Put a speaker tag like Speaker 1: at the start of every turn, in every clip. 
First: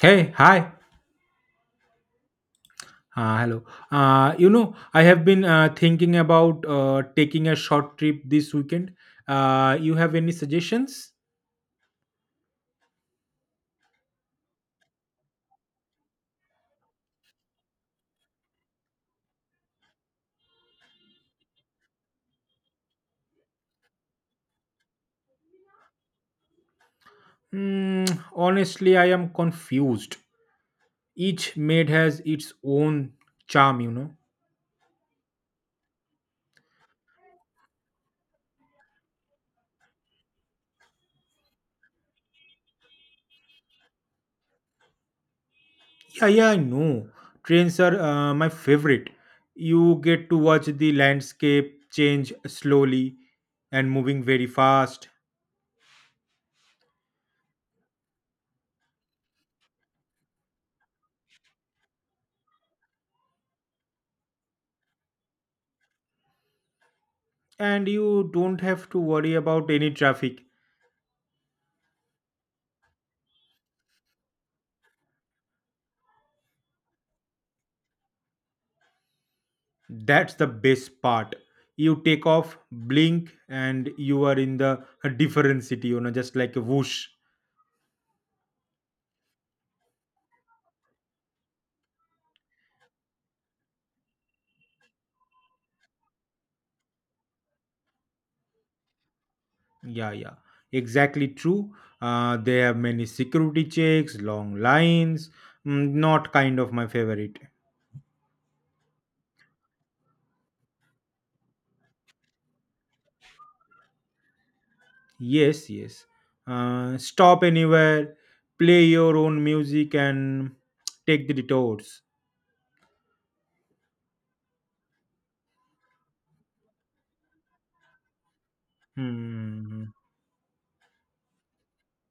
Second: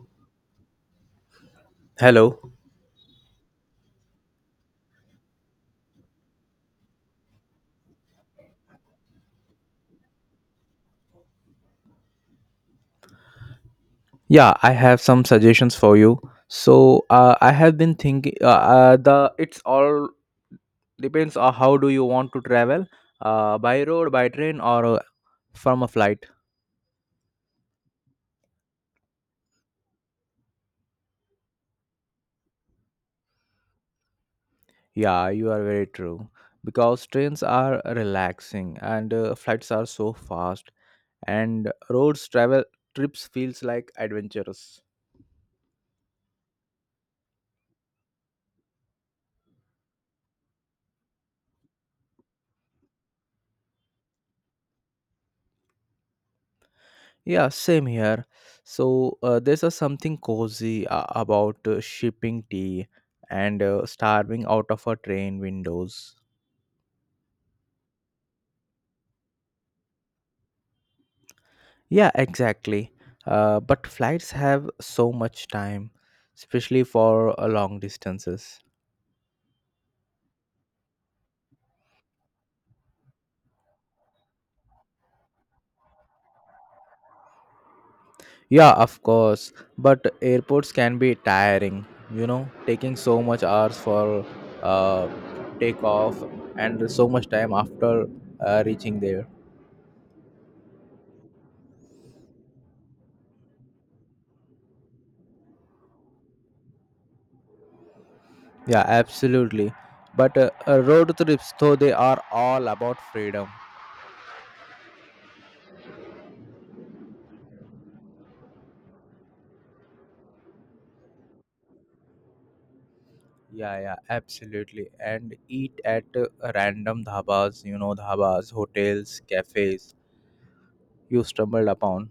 Speaker 1: Hey, hi.
Speaker 2: Hello.
Speaker 1: Hello. I have been thinking about taking a short trip this weekend. You have any suggestions?
Speaker 2: Yeah, I have some suggestions for you. So I have been thinking. The It's all depends on how do you want to travel, by road, by train, or from a flight.
Speaker 1: Mm, honestly, I am confused. Each maid has its own charm, you know.
Speaker 2: Yeah, you are very true. Because trains are relaxing and flights are so fast, and roads travel trips feels like adventurous.
Speaker 1: Yeah, yeah, I know. Trains are my favorite. You get to watch the landscape change slowly and moving very fast,
Speaker 2: Yeah, same here. So there's a something cozy about shipping tea and starving out of a train windows.
Speaker 1: and you don't have to worry about any traffic.
Speaker 2: Yeah, exactly. But flights have so much time, especially for long distances.
Speaker 1: That's the best part. You take off, blink, and you are in the a different city, you know, just like a whoosh.
Speaker 2: Yeah, of course. But airports can be tiring, taking so much hours for uh, takeoff and so much time after reaching there.
Speaker 1: Yeah, yeah. Exactly true. They have many security checks, long lines. Mm, not kind of my favorite.
Speaker 2: Yeah, absolutely. But road trips, though, they are all about freedom.
Speaker 1: Yes, yes. Stop anywhere, play your own music, and take the detours.
Speaker 2: Yeah, yeah, absolutely. And eat at random dhabas, dhabas, hotels,
Speaker 1: Hmm.
Speaker 2: cafes you stumbled upon.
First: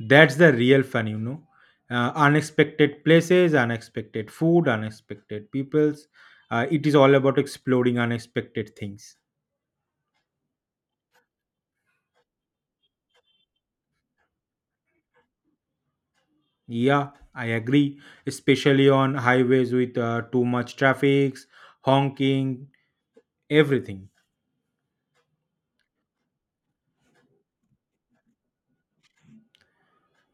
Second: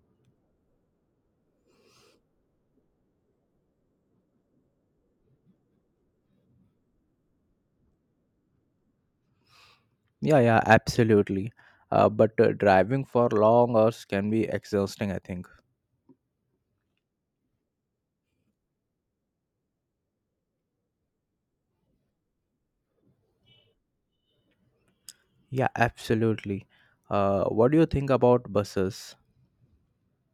Speaker 1: That's the real fun, you know. Unexpected places, unexpected food, unexpected peoples. It is all about exploring unexpected things.
Speaker 2: Yeah, yeah, absolutely. But driving for long hours can be exhausting, I think.
Speaker 1: Yeah, I agree. Especially on highways with too much traffic, honking, everything.
Speaker 2: Yeah, absolutely. What do you think about buses?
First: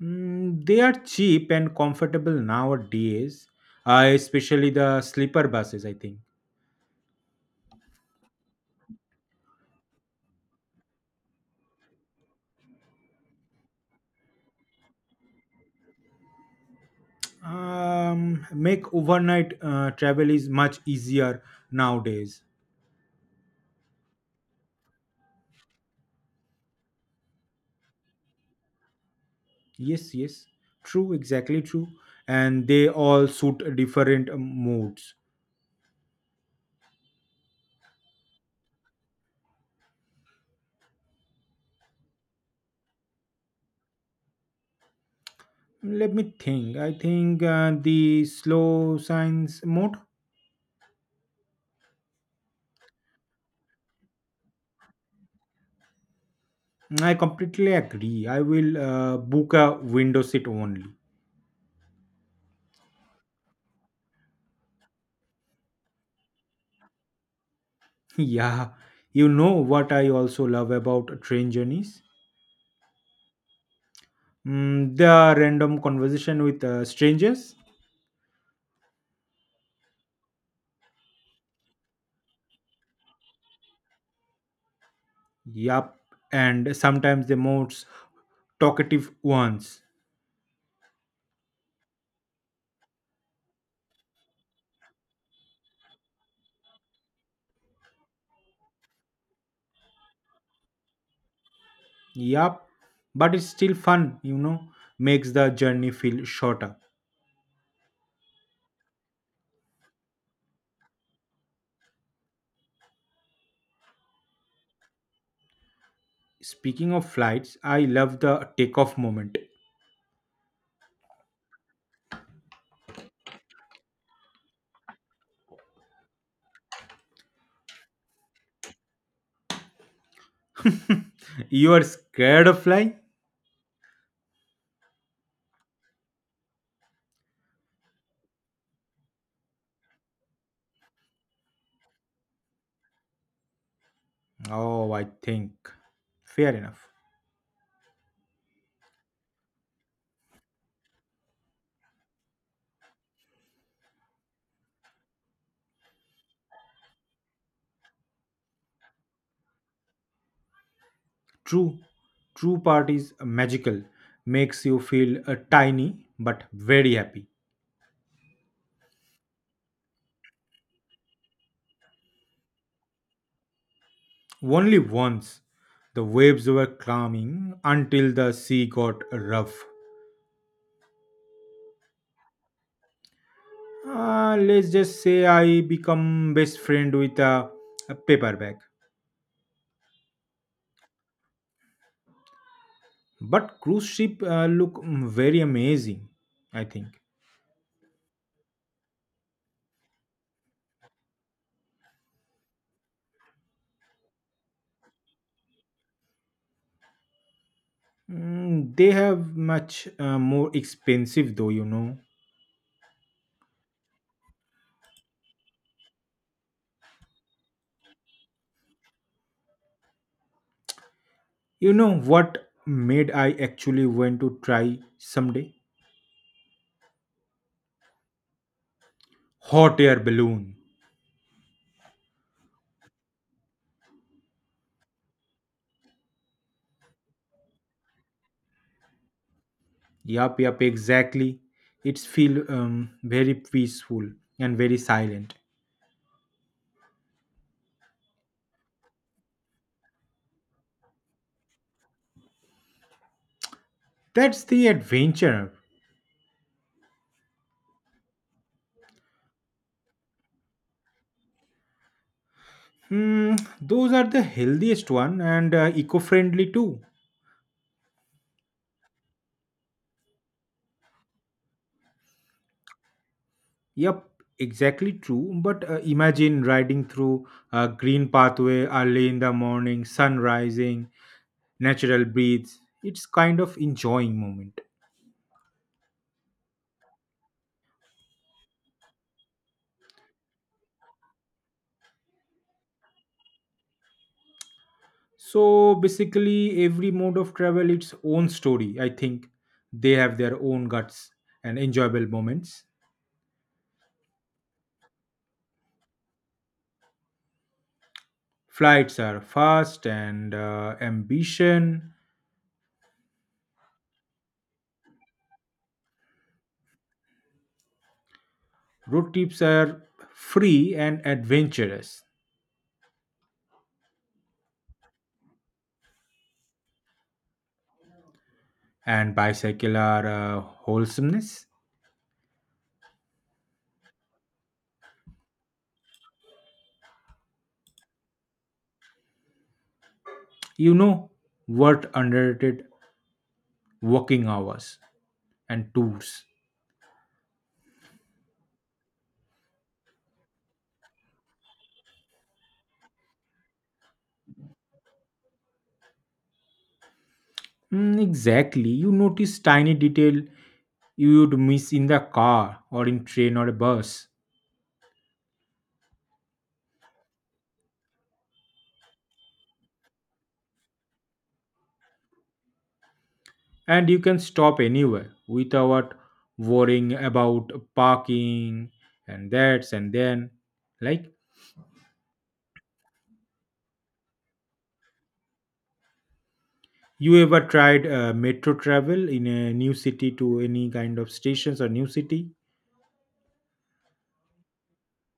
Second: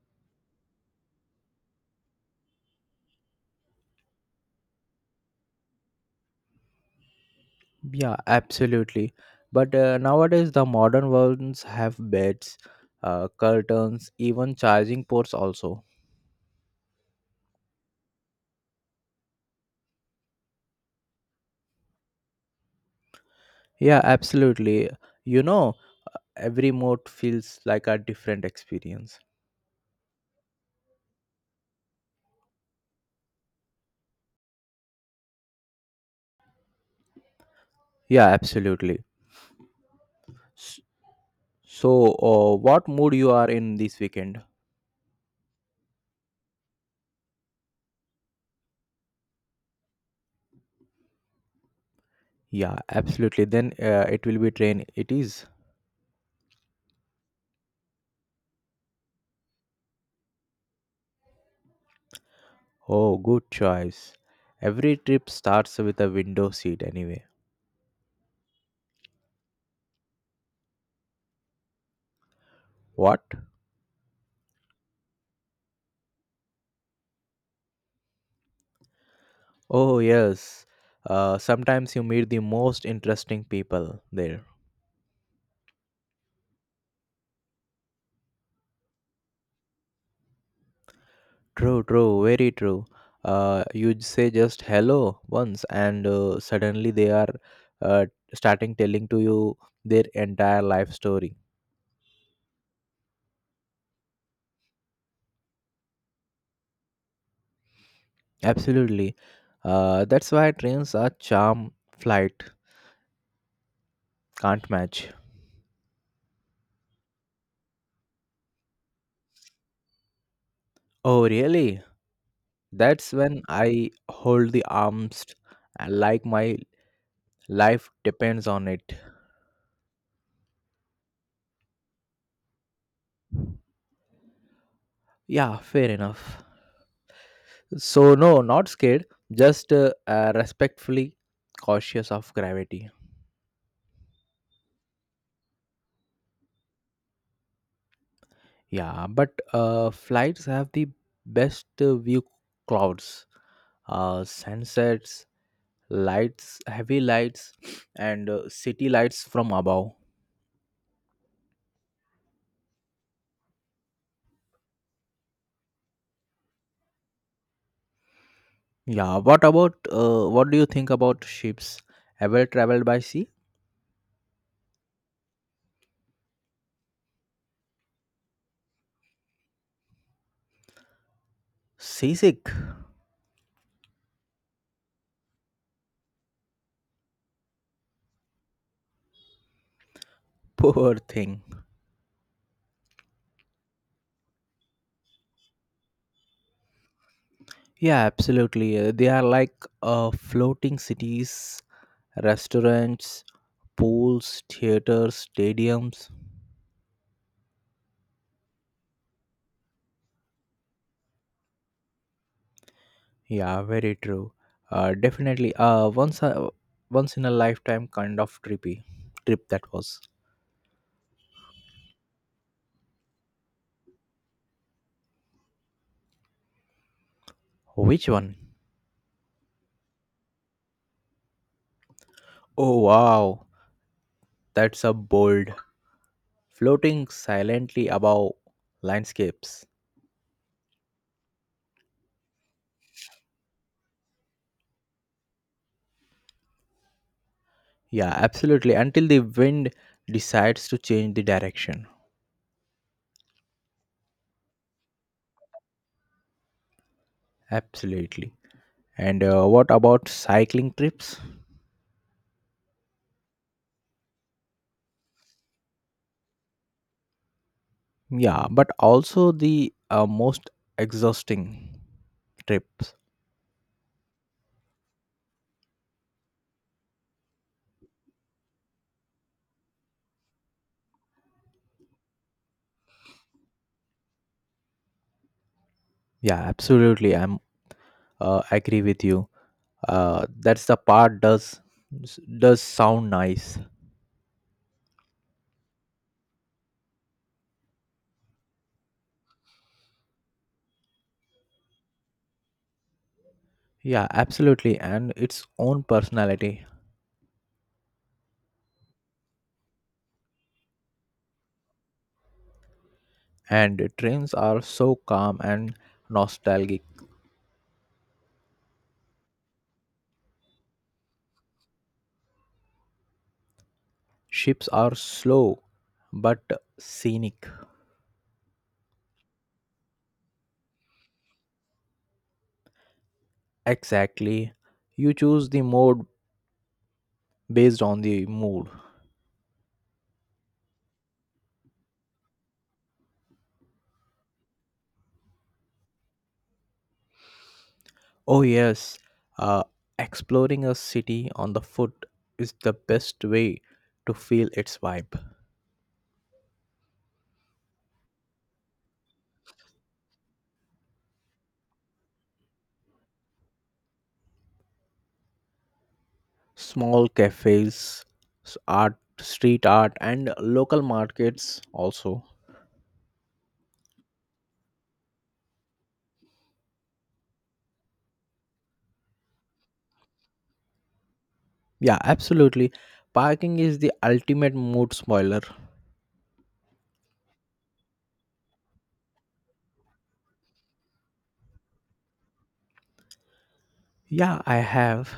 Speaker 1: Mm, they are cheap and comfortable nowadays, especially the sleeper buses, I think.
Speaker 2: Yeah, absolutely. But nowadays, the modern ones have beds, curtains, even charging ports also.
Speaker 1: Make overnight travel is much easier nowadays.
Speaker 2: Yeah, absolutely. You know, every mode feels like a different experience.
Speaker 1: Yes, yes. True, exactly true. And they all suit different moods.
Speaker 2: Yeah, absolutely. S- So, what mood you are in this weekend?
Speaker 1: Let me think. I think the slow science mode.
Speaker 2: Yeah, absolutely. Then it will be train. It is.
Speaker 1: I completely agree. I will book a window seat only.
Speaker 2: Oh, good choice. Every trip starts with a window seat anyway.
Speaker 1: yeah, you know what I also love about train journeys?
Speaker 2: What?
Speaker 1: Mm, the random conversation with strangers.
Speaker 2: Oh, yes. Sometimes you meet the most interesting people there.
Speaker 1: Yup, and sometimes the most talkative ones.
Speaker 2: True, true, very true. You say just hello once, and suddenly they are uh, starting telling to you their entire life story.
Speaker 1: Yup, but it's still fun, you know, makes the journey feel shorter.
Speaker 2: Absolutely. That's why trains are charm flight can't match.
Speaker 1: Speaking of flights, I love the takeoff moment.
Speaker 2: Oh, really? That's when I hold the arms like my life depends on it.
Speaker 1: You are scared of flying?
Speaker 2: Yeah, fair enough. So no, not scared, just respectfully cautious of gravity.
Speaker 1: Oh, I think. Fair enough.
Speaker 2: Yeah, but flights have the best view clouds, sunsets, lights, heavy lights, and city lights from above.
Speaker 1: True, true part is magical, makes you feel tiny but very happy.
Speaker 2: Yeah, what about what do you think about ships? Ever traveled by sea?
Speaker 1: Only once the waves were calming until the sea got rough.
Speaker 2: Seasick,
Speaker 1: Let's just say I become best friend with a paper bag.
Speaker 2: poor thing.
Speaker 1: But cruise ship look mm, very amazing I think.
Speaker 2: Yeah, absolutely. They are like floating cities restaurants, pools, theaters, stadiums.
Speaker 1: Mm, they have much more expensive though, you know.
Speaker 2: Yeah, very true. Definitely, once in a lifetime kind of trippy trip that was.
Speaker 1: You know what made I actually want to try someday?
Speaker 2: Which one?
Speaker 1: Hot air balloon.
Speaker 2: Oh wow, that's a bold floating silently above landscapes.
Speaker 1: Yup, yup, exactly. It's feel very peaceful and very silent.
Speaker 2: Yeah, absolutely. Until the wind decides to change the direction.
Speaker 1: That's the adventure.
Speaker 2: Absolutely. And what about cycling trips?
Speaker 1: Hmm, those are the healthiest one and eco-friendly too.
Speaker 2: Yeah, but also the most exhausting trips.
Speaker 1: Yep, exactly true. But imagine riding through a green pathway early in the morning, sun rising, natural breeze. It's kind of enjoying moment.
Speaker 2: Yeah, absolutely. I'm agree with you. That's the part does sound nice.
Speaker 1: So basically, every mode of travel its own story. I think they have their own guts and enjoyable moments.
Speaker 2: Yeah, absolutely. And its own personality.
Speaker 1: Flights are fast and ambition.
Speaker 2: And trains are so calm and nostalgic.
Speaker 1: Road trips are free and adventurous,
Speaker 2: Ships are slow but scenic.
Speaker 1: and bicycle are wholesomeness.
Speaker 2: Exactly, you choose the mode based on the mood.
Speaker 1: You know what underrated? Working hours and tours.
Speaker 2: Oh, yes. Uh, Exploring a city on the foot is the best way to feel its vibe.
Speaker 1: Mm, exactly. You notice tiny detail you would miss in the car or in train or a bus.
Speaker 2: Small cafes, art, street art, and local markets also.
Speaker 1: And you can stop anywhere without worrying about parking and that's and then. Like,
Speaker 2: Yeah, absolutely. Parking is the ultimate mood spoiler.
Speaker 1: you ever tried metro travel in a new city to any kind of stations or new city?
Speaker 2: Yeah, I have.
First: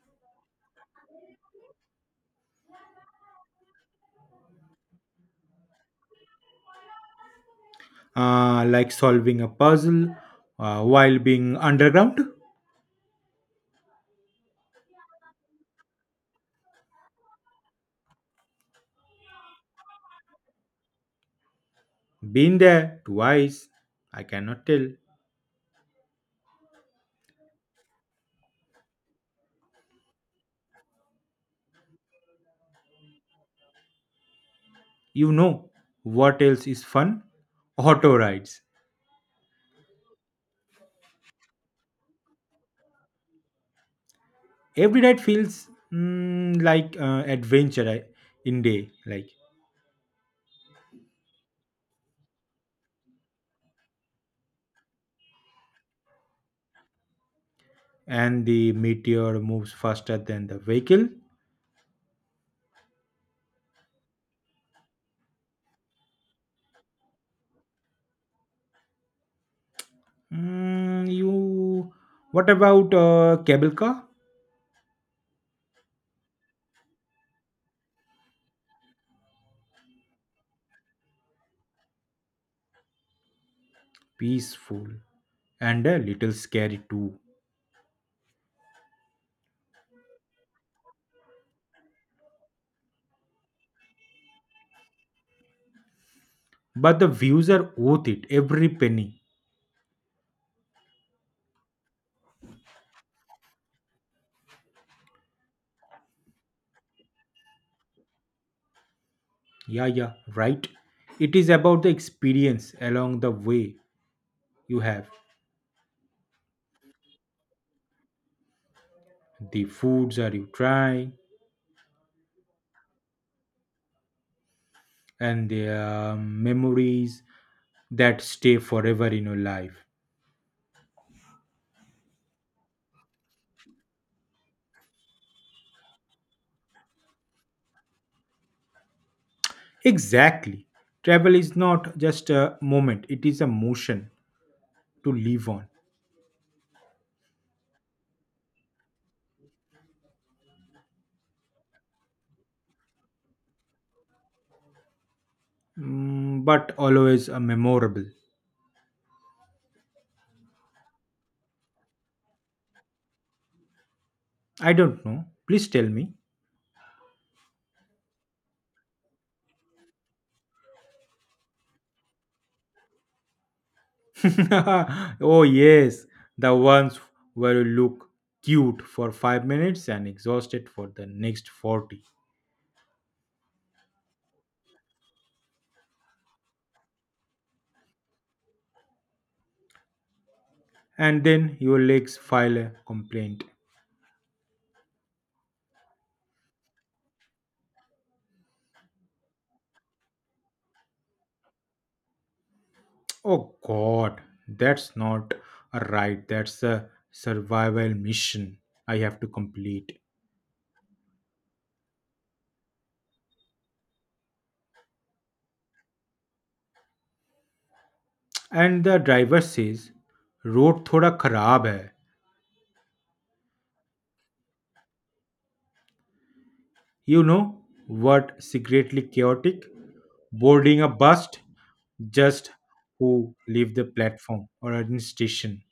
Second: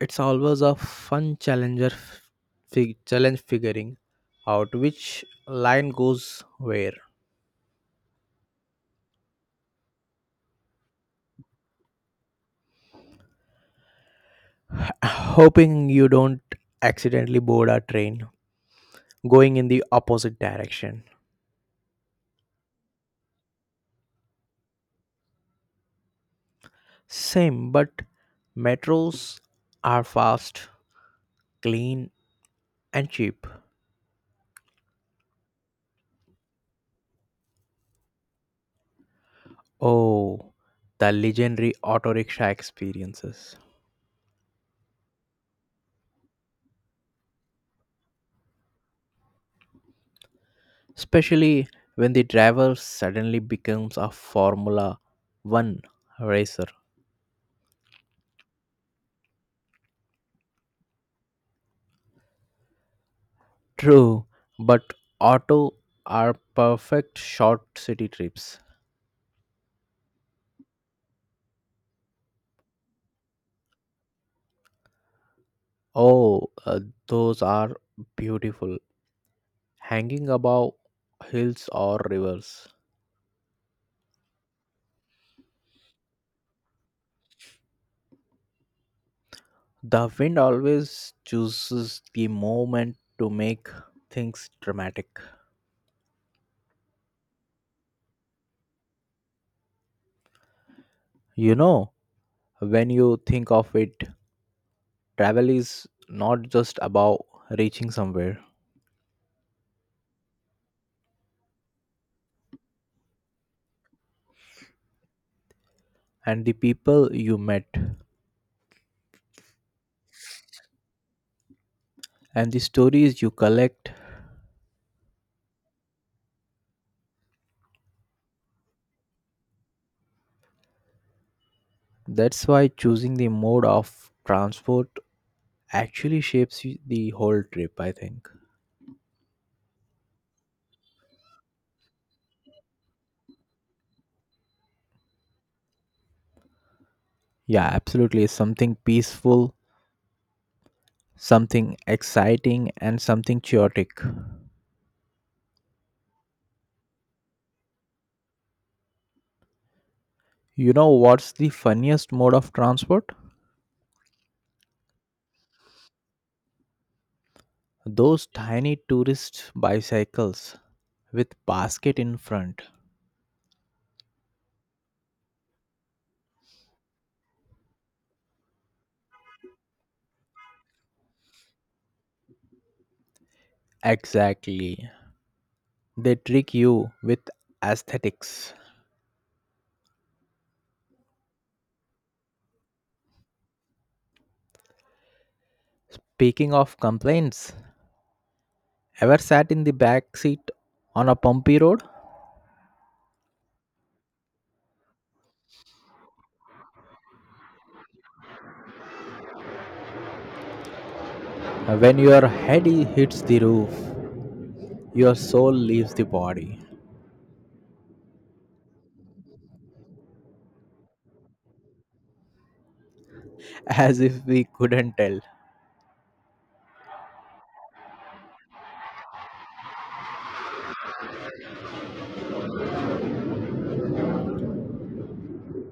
Speaker 2: It's always a fun challenge figuring out which line goes where.
Speaker 1: Like solving a puzzle while being underground?
Speaker 2: Hoping you don't accidentally board a train going in the opposite direction.
Speaker 1: Been there twice, I cannot tell.
Speaker 2: Same, but metros are fast, clean, and cheap.
Speaker 1: You know what else is fun? Auto rides.
Speaker 2: Oh, the legendary auto rickshaw experiences.
Speaker 1: Every ride feels mm, like adventure in day, like,
Speaker 2: Especially when the driver suddenly becomes a Formula 1 racer.
Speaker 1: and the meteor moves faster than the vehicle.
Speaker 2: True, but auto are perfect short city trips.
Speaker 1: Mm, you. What about cable car?
Speaker 2: Oh, those are beautiful. Hanging above hills or rivers.
Speaker 1: Peaceful and a little scary too.
Speaker 2: The wind always chooses the moment to make things dramatic.
Speaker 1: But the views are worth it, every penny.
Speaker 2: You know, when you think of it, travel is not just about reaching somewhere,
Speaker 1: Yeah, yeah, right. It is about the experience along the way. You have
Speaker 2: and the people you met,
Speaker 1: the foods that you try
Speaker 2: and the stories you collect.
Speaker 1: and the memories that stay forever in your life.
Speaker 2: That's why choosing the mode of transport actually shapes the whole trip, I think.
Speaker 1: Exactly. Travel is not just a moment, it is a motion to live on.
Speaker 2: Yeah, absolutely. Something peaceful, something exciting, and something chaotic.
Speaker 1: Mm, but always a memorable.
Speaker 2: You know what's the funniest mode of transport?
Speaker 1: I don't know. Please tell me.
Speaker 2: Those tiny tourist bicycles with basket in front.
Speaker 1: Oh, yes, the ones where you look cute for 5 minutes and exhausted for the next 40.
Speaker 2: Exactly. They trick you with aesthetics.
Speaker 1: And then your legs file a complaint.
Speaker 2: Speaking of complaints, ever sat in the back seat on a bumpy road?
Speaker 1: Oh God, that's not a ride. That's a survival mission I have to complete.
Speaker 2: When your head hits the roof, your soul leaves the body,
Speaker 1: And the driver says, "Road thoda खराब hai."
Speaker 2: as if we couldn't tell.
Speaker 1: You know what? Secretly chaotic. Boarding a bus, just who leave the platform or an station.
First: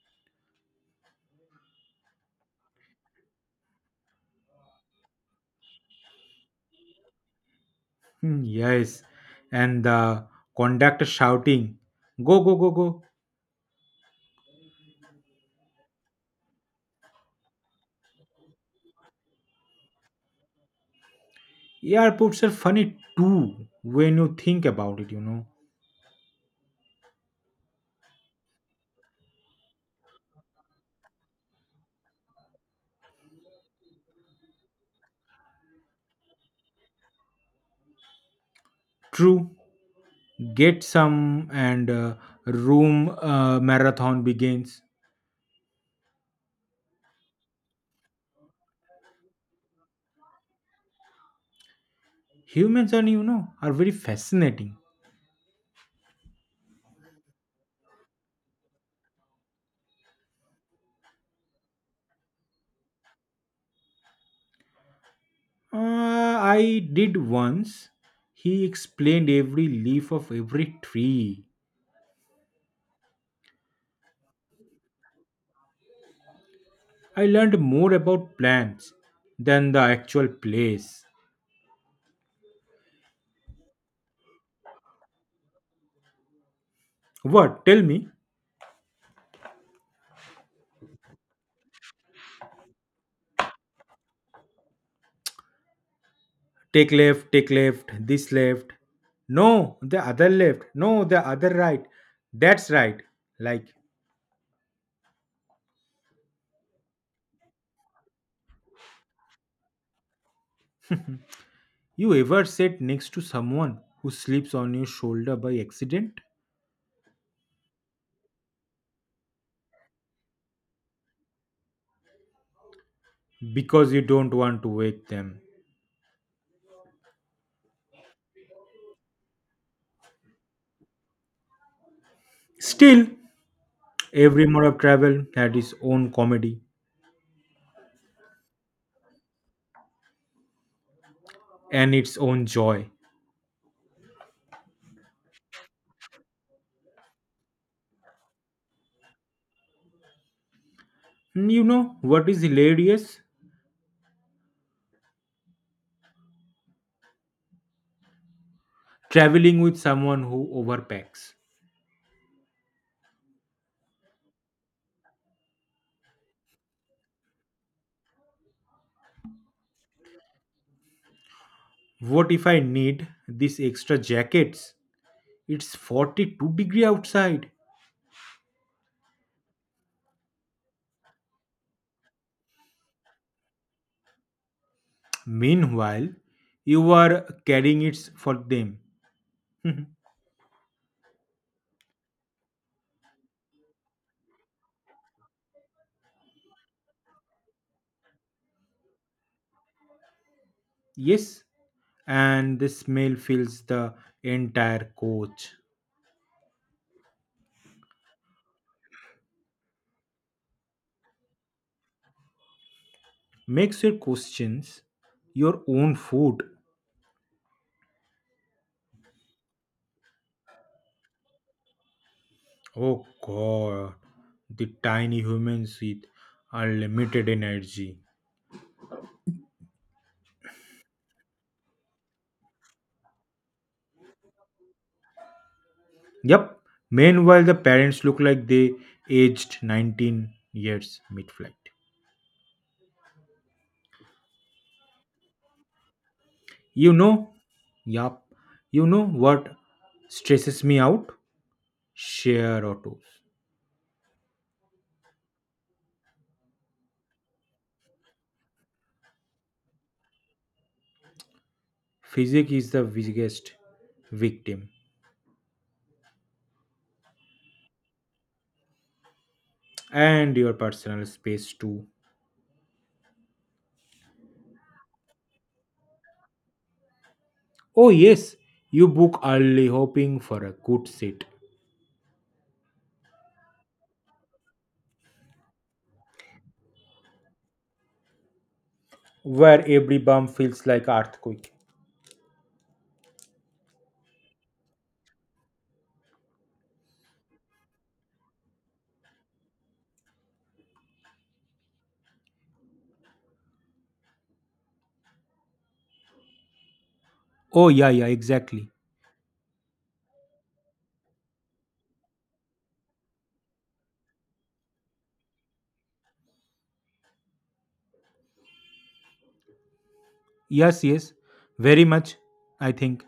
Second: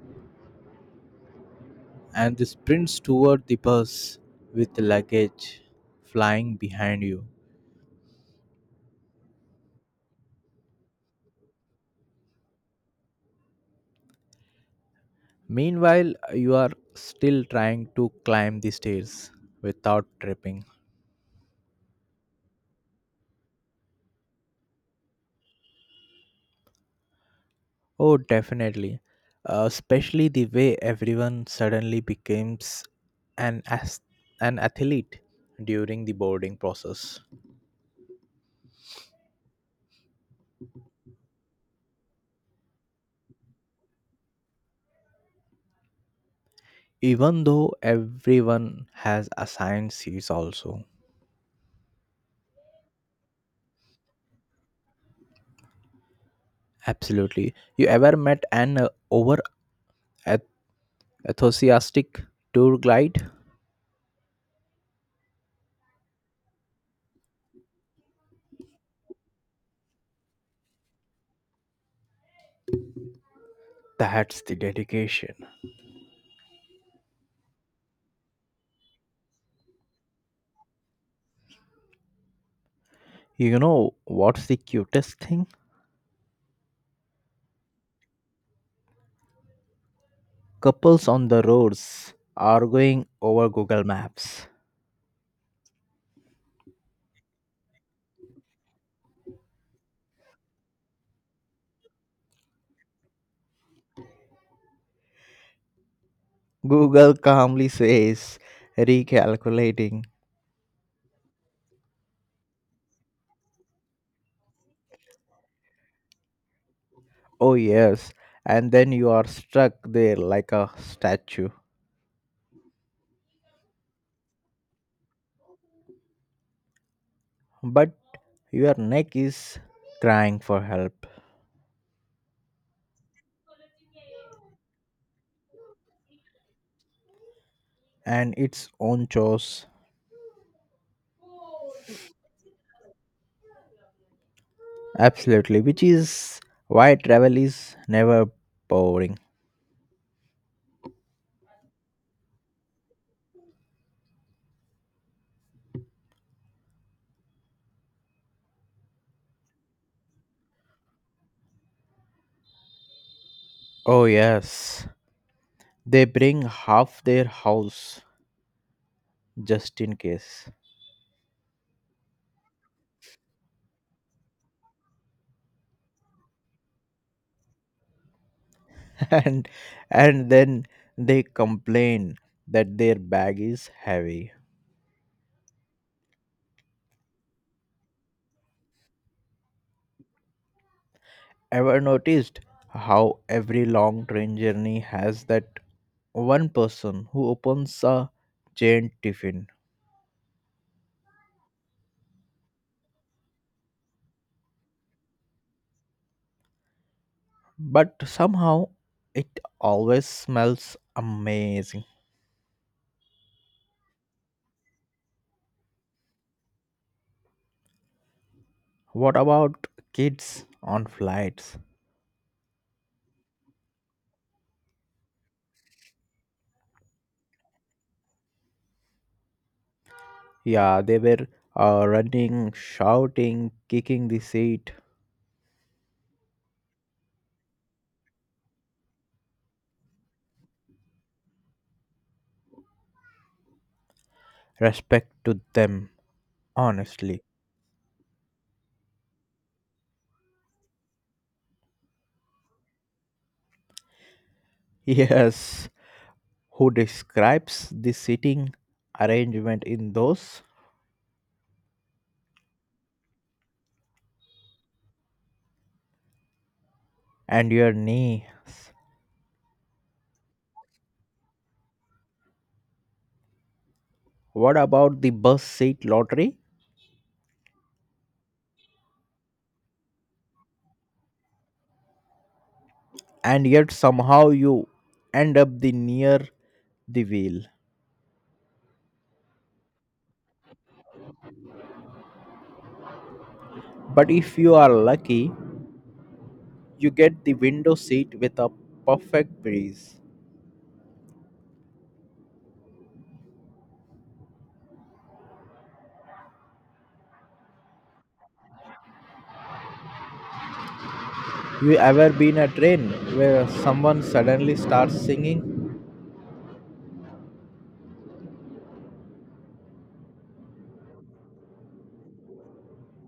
Speaker 2: And the sprints toward the bus with luggage flying behind you.
Speaker 1: Hmm, yes, and the conductor shouting, "Go go go go!"
Speaker 2: Meanwhile, you are still trying to climb the stairs without tripping.
Speaker 1: Airports are funny too when you think about it, you know.
Speaker 2: Oh, definitely. Especially the way everyone suddenly becomes an as- an athlete during the boarding process.
Speaker 1: True, get some and room marathon begins.
Speaker 2: Even though everyone has assigned seats also.
Speaker 1: Humans are, you know, are very fascinating.
Speaker 2: Absolutely. You ever met an over eth- enthusiastic tour guide?
Speaker 1: I did once. He explained every leaf of every tree.
Speaker 2: That's the dedication.
Speaker 1: I learned more about plants than the actual place.
Speaker 2: You know what's the cutest thing?
Speaker 1: What? Tell me.
Speaker 2: Couples on the roads arguing over Google Maps.
Speaker 1: Take left, take left, this left, no the other left, no the other right, that's right, like.
Speaker 2: Google calmly says, recalculating.
Speaker 1: You ever sat next to someone who sleeps on your shoulder by accident
Speaker 2: Oh, yes. And then you are stuck there like a statue.
Speaker 1: because you don't want to wake them?
Speaker 2: But your neck is crying for help
Speaker 1: Still, every mode of travel had its own comedy
Speaker 2: and its own chores.
Speaker 1: and its own joy.
Speaker 2: Absolutely. Which is why travel is never boring.
Speaker 1: And you know what is hilarious? Traveling with someone who overpacks.
Speaker 2: Oh, yes. They bring half their house just in case.
Speaker 1: What if I need these extra jackets? It's 42-degree outside.
Speaker 2: and and then they complain that their bag is heavy.
Speaker 1: Meanwhile, you are carrying it for them.
Speaker 2: Ever noticed how every long train journey has that one person who opens a giant tiffin,
Speaker 1: Yes, and the smell fills the entire coach.
Speaker 2: but somehow it always smells amazing.
Speaker 1: Makes your questions your own food.
Speaker 2: What about kids on flights?
Speaker 1: Oh god, the tiny humans with unlimited energy.
Speaker 2: Yeah, they were running, shouting, kicking the seat.
Speaker 1: Yep. Meanwhile, the parents look like they aged 19 years mid flight.
Speaker 2: Respect to them,
Speaker 1: You
Speaker 2: honestly.
Speaker 1: know, yup, you know what stresses me out? Share autos.
Speaker 2: Yes, who describes the seating arrangement in those
Speaker 1: Physics is the biggest victim.
Speaker 2: and your knees.
Speaker 1: And your personal space too.
Speaker 2: What about the bus seat lottery?
Speaker 1: Oh, yes, you book early hoping for a good seat
Speaker 2: And yet somehow you end up the near the wheel.
Speaker 1: where every bump feels like earthquake.
Speaker 2: But if you are lucky, you get the window seat with a perfect breeze.
Speaker 1: Oh, yeah, yeah, exactly.
Speaker 2: You ever been a train where someone suddenly starts singing?
Speaker 1: Yes, yes, very much, I think.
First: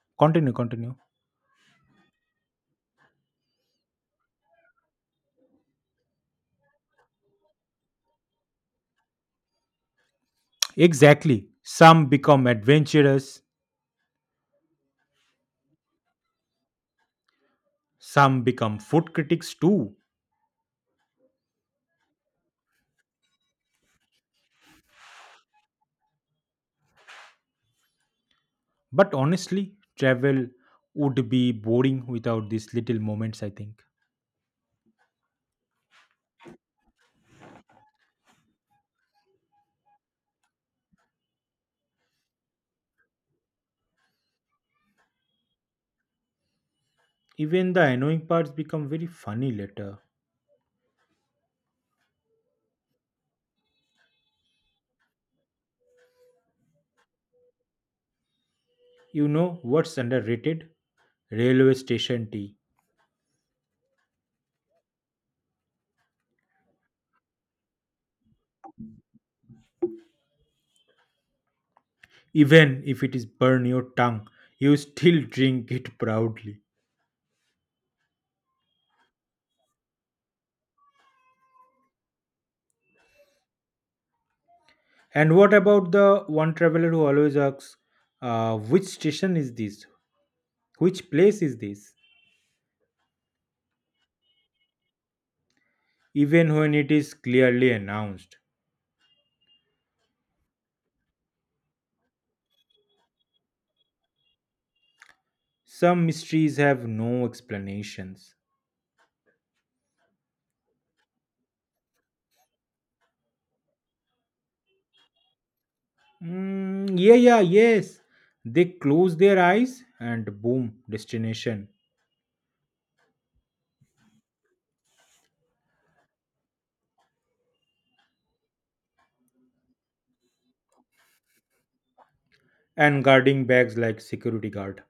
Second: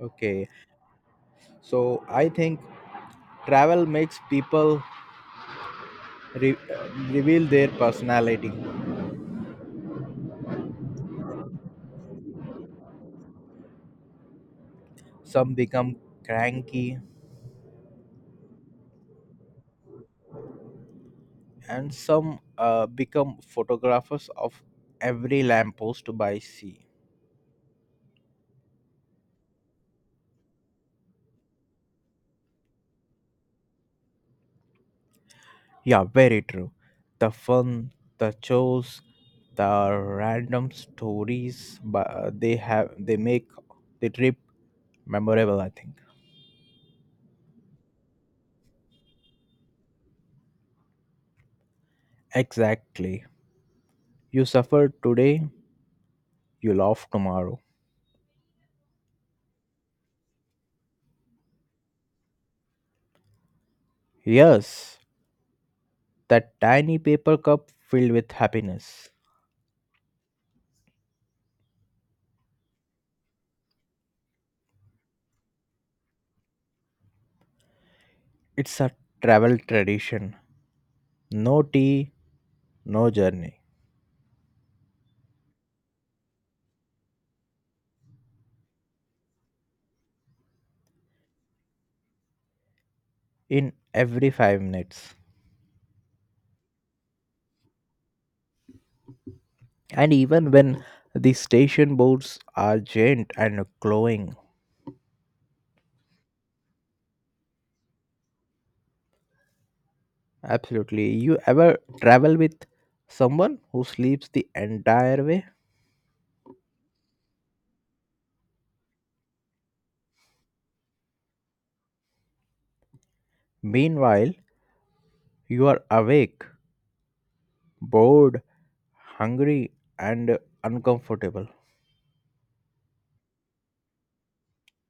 Speaker 2: Okay,
Speaker 1: Continue, continue.
Speaker 2: so I think travel makes people re- reveal their personality.
Speaker 1: Exactly. Some become adventurous,
Speaker 2: Some become cranky,
Speaker 1: some become food critics too.
Speaker 2: and some become photographers of every lamppost by sea.
Speaker 1: But honestly, travel would be boring without these little moments, I think.
Speaker 2: Yeah, very true. The fun, the chores, the random stories, but they make the trip memorable, I think.
Speaker 1: Even the annoying parts become very funny later.
Speaker 2: Exactly, you suffer today, you laugh tomorrow.
Speaker 1: You know what's underrated? Railway station tea.
Speaker 2: Yes, that tiny paper cup filled with happiness.
Speaker 1: Even if it is burn your tongue, you still drink it proudly.
Speaker 2: It's a travel tradition, no tea, no journey
Speaker 1: And what about the one traveler who always asks, which station is this? Which place is this?
Speaker 2: in every 5 minutes.
Speaker 1: Even when it is clearly announced.
Speaker 2: And even when the station boards are giant and glowing,
Speaker 1: Some mysteries have no explanations.
Speaker 2: absolutely. You ever travel with someone who sleeps the entire way?
Speaker 1: Mm, yeah, yeah, yes. They close their eyes and boom, destination.
Speaker 2: Meanwhile, you are awake, bored, hungry, and uncomfortable.
Speaker 1: And guarding bags like security guard.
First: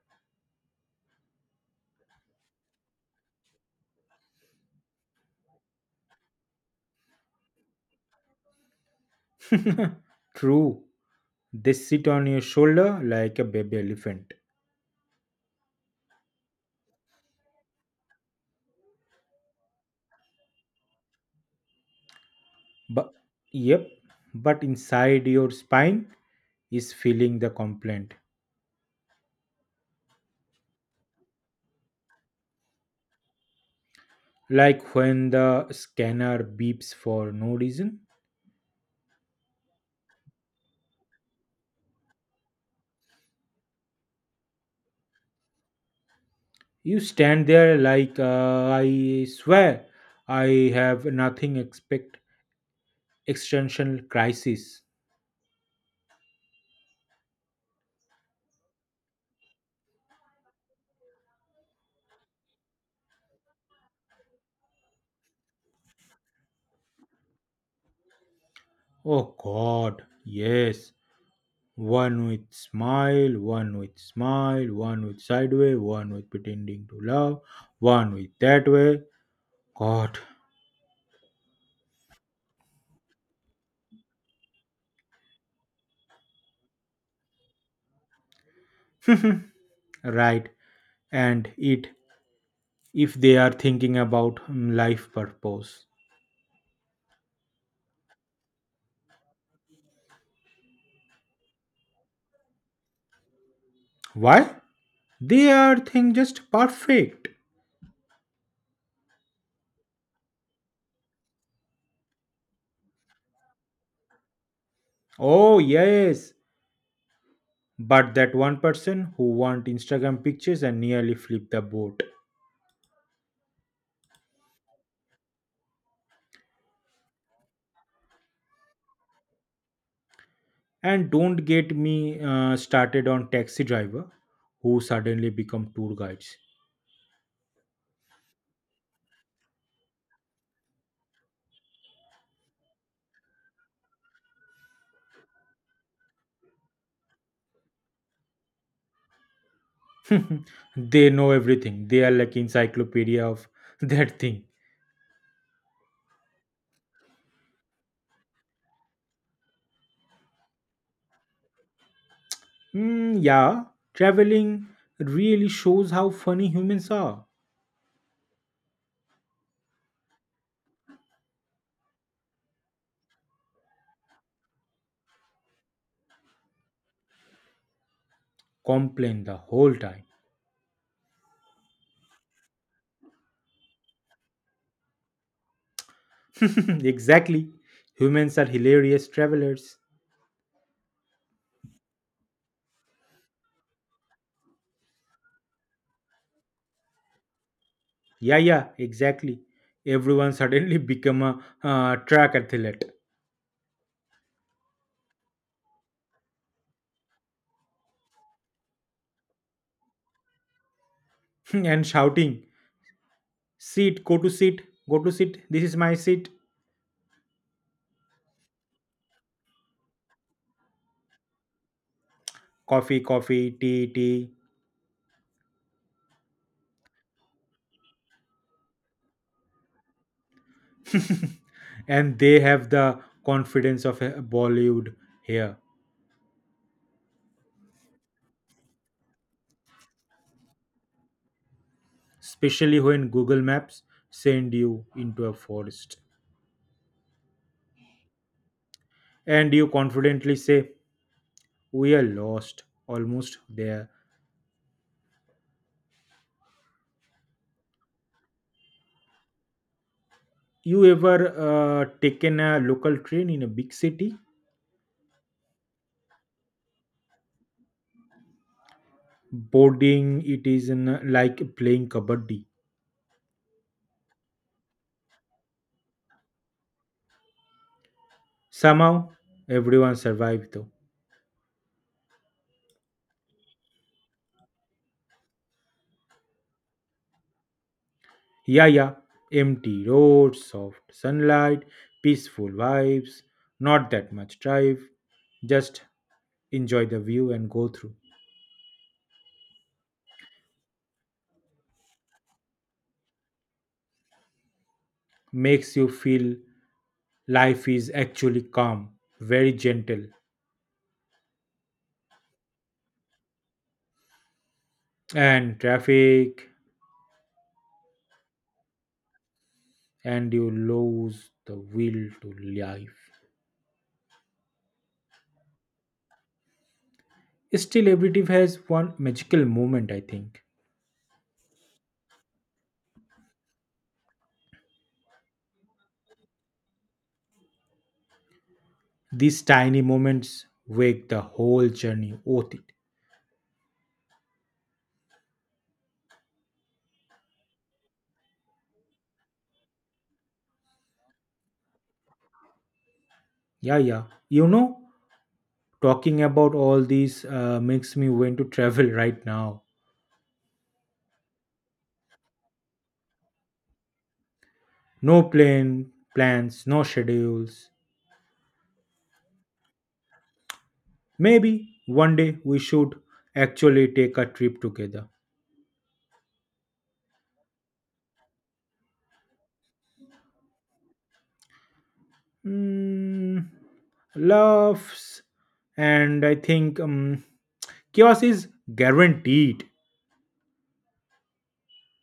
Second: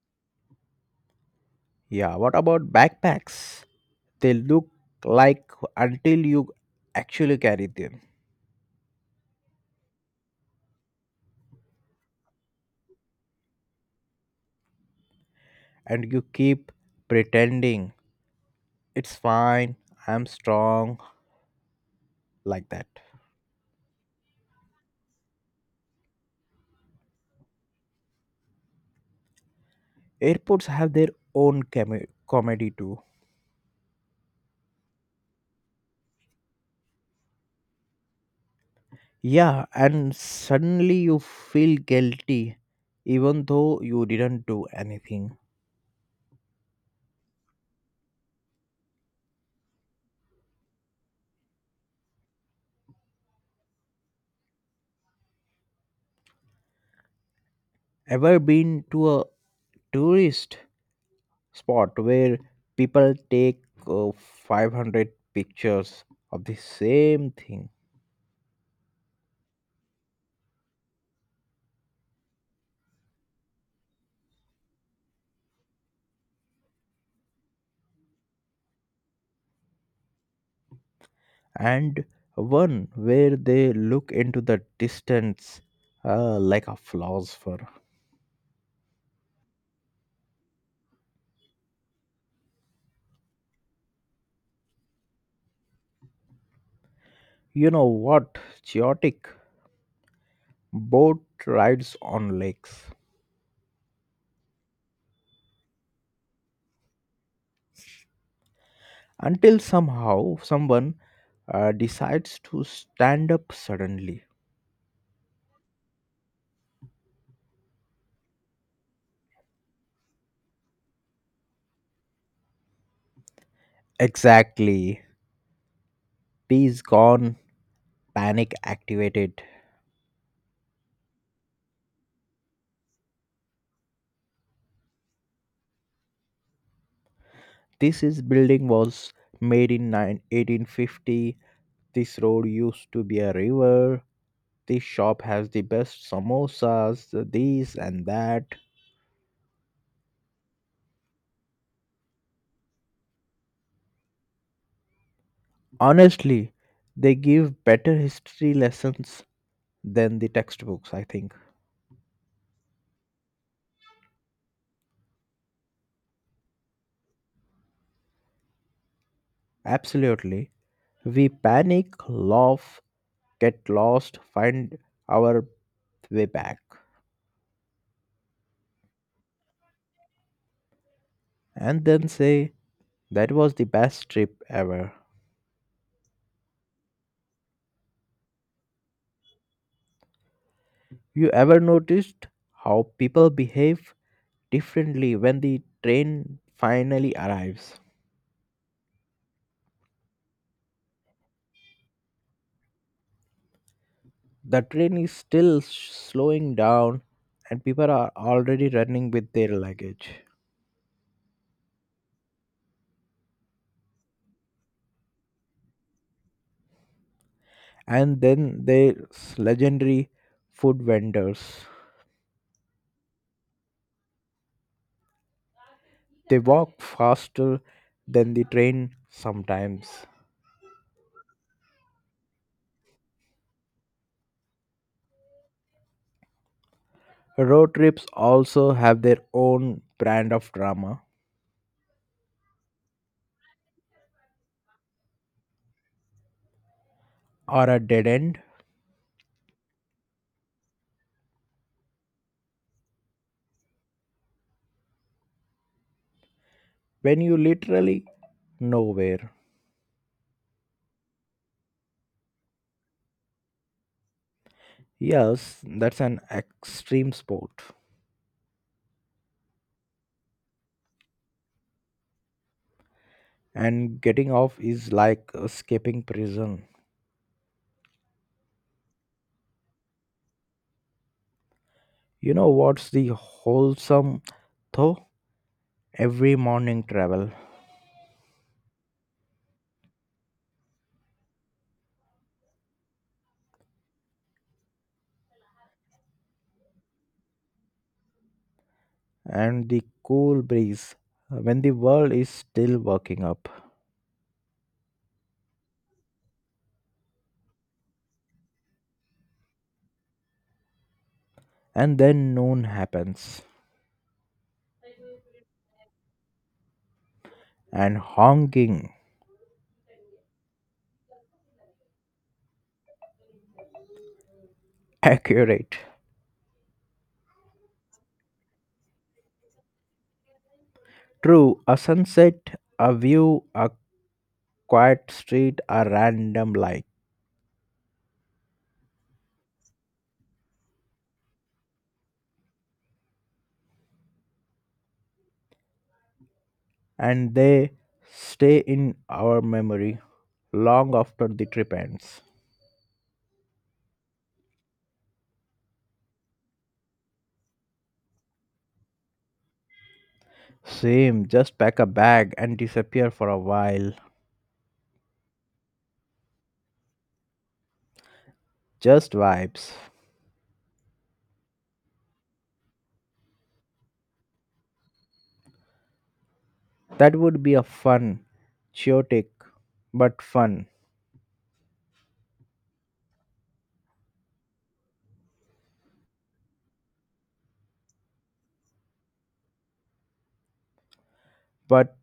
Speaker 2: Yeah, what about backpacks? They look like until you actually carry them,
Speaker 1: True. They sit on your shoulder like a baby elephant.
Speaker 2: and you keep pretending it's fine, I'm strong, like that.
Speaker 1: But yep, but inside your spine is feeling the complaint.
Speaker 2: Airports have their own comedy too.
Speaker 1: Like when the scanner beeps for no reason.
Speaker 2: Yeah, and suddenly you feel guilty even though you didn't do anything.
Speaker 1: You stand there like I swear I have nothing expect existential crisis.
Speaker 2: Ever been to a tourist spot where people take 500 pictures of the same thing,
Speaker 1: Oh god, yes. One with smile, one with smile, one with sideway, one with pretending to love, one with that way, God,
Speaker 2: and one where they look into the distance like a philosopher?
Speaker 1: right. And it if they are thinking about mm, life purpose.
Speaker 2: You know what? Chaotic boat rides on lakes,
Speaker 1: Why? They are think just perfect.
Speaker 2: until somehow someone decides to stand up suddenly.
Speaker 1: Oh yes. But that one person who want Instagram pictures and nearly flip the boat.
Speaker 2: Exactly. Peace gone, panic activated.
Speaker 1: And don't get me started on taxi driver who suddenly become tour guides.
Speaker 2: This is building was made in nine 1850. This road used to be a river. This shop has the best samosas, this and that.
Speaker 1: They know everything. They are like encyclopedia of that thing.
Speaker 2: Honestly, they give better history lessons than the textbooks, I think.
Speaker 1: Hmm. Yeah, traveling really shows how funny humans are.
Speaker 2: Absolutely. We panic, laugh, get lost, find our way back,
Speaker 1: Complain the whole time.
Speaker 2: and then say, "That was the best trip ever."
Speaker 1: Exactly. Humans are hilarious travelers.
Speaker 2: You ever noticed how people behave differently when the train finally arrives?
Speaker 1: Yeah, yeah, exactly. Everyone suddenly become a track athlete.
Speaker 2: The train is still slowing down, and people are already running with their luggage.
Speaker 1: And shouting, "Seat, go to seat, go to seat. This is my seat.
Speaker 2: And then there's legendary food vendors.
Speaker 1: Coffee, coffee, tea, tea."
Speaker 2: They walk faster than the train sometimes.
Speaker 1: And they have the confidence of a Bollywood here,
Speaker 2: Road trips also have their own brand of drama,
Speaker 1: especially when Google Maps send you into a forest.
Speaker 2: or a dead end
Speaker 1: And you confidently say we are lost almost there.
Speaker 2: when you literally nowhere.
Speaker 1: You ever taken a local train in a big city?
Speaker 2: Yes, that's an extreme sport.
Speaker 1: Boarding it is in, like playing kabaddi.
Speaker 2: And getting off is like escaping prison.
Speaker 1: Somehow everyone survived though.
Speaker 2: You know what's the wholesome though? Every morning travel
Speaker 1: Yeah, yeah, empty roads, soft sunlight, peaceful vibes, not that much drive, just enjoy the view and go through.
Speaker 2: and the cool breeze when the world is still waking up.
Speaker 1: Makes you feel life is actually calm, very gentle.
Speaker 2: And then noon happens,
Speaker 1: And traffic,
Speaker 2: and honking.
Speaker 1: and you lose the will to live.
Speaker 2: Accurate.
Speaker 1: Still, every trip has one magical moment, I think.
Speaker 2: True, a sunset, a view, a quiet street, a random light,
Speaker 1: These tiny moments make the whole journey worth it.
Speaker 2: and they stay in our memory long after the trip ends.
Speaker 1: Yeah, yeah. You know, talking about all these makes me want to travel right now.
Speaker 2: Same, just pack a bag and disappear for a while.
Speaker 1: No plan, plans, no schedules.
Speaker 2: Just vibes.
Speaker 1: Maybe one day we should actually take a trip together.
Speaker 2: That would be a fun, chaotic, but fun.
Speaker 1: Mm, loves, and I think chaos is guaranteed.
Speaker 2: But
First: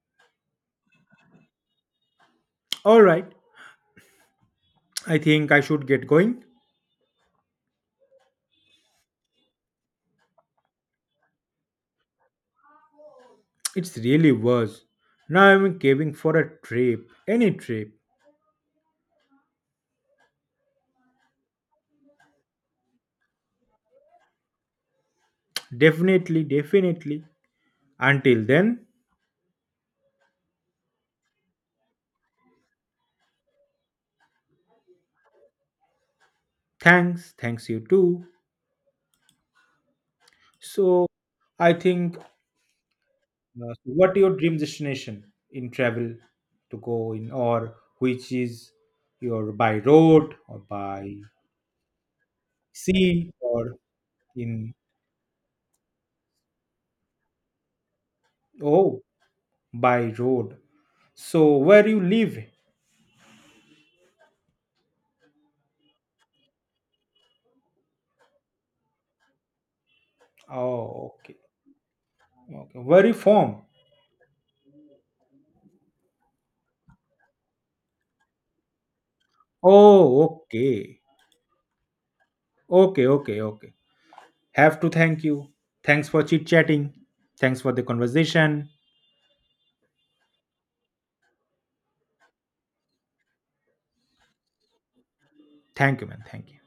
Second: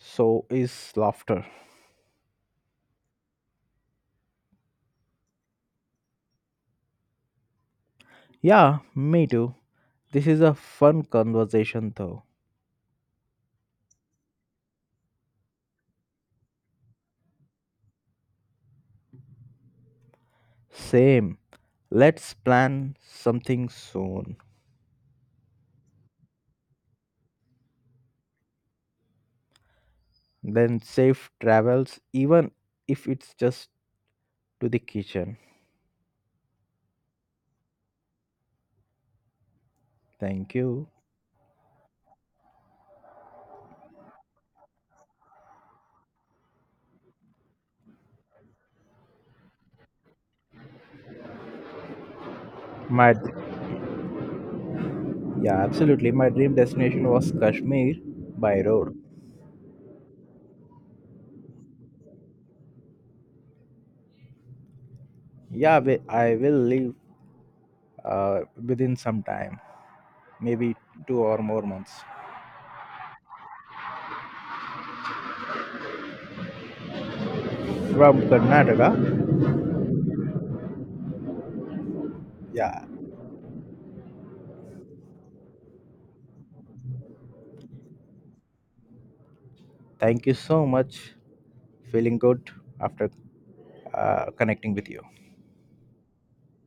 Speaker 2: so is laughter.
Speaker 1: All right, I think I should get going.
Speaker 2: Yeah, me too. This is a fun conversation though.
Speaker 1: It's really worse. Now I'm caving for a trip, any trip.
Speaker 2: Same. Let's plan something soon.
Speaker 1: Definitely, definitely. Until then,
Speaker 2: Then safe travels, even if it's just to the kitchen.
Speaker 1: thanks, thanks you too.
Speaker 2: Thank you.
Speaker 1: So, I think so what your dream destination in travel to go in, or which is your by road or by
Speaker 2: My
Speaker 1: sea or in?
Speaker 2: Yeah, absolutely. My dream destination was Kashmir by
Speaker 1: Oh,
Speaker 2: road.
Speaker 1: by road. So where you live?
Speaker 2: Yeah, I will leave uh, within some time, maybe
Speaker 1: Oh
Speaker 2: two or
Speaker 1: okay.
Speaker 2: more months
Speaker 1: Okay, where you from?
Speaker 2: from Karnataka.
Speaker 1: Oh okay.
Speaker 2: Yeah,
Speaker 1: Okay okay okay Have to thank you. Thanks for chit chatting. Thanks for the conversation.
Speaker 2: thank you so much. Feeling good after connecting with you.
Speaker 1: Thank you man, thank you.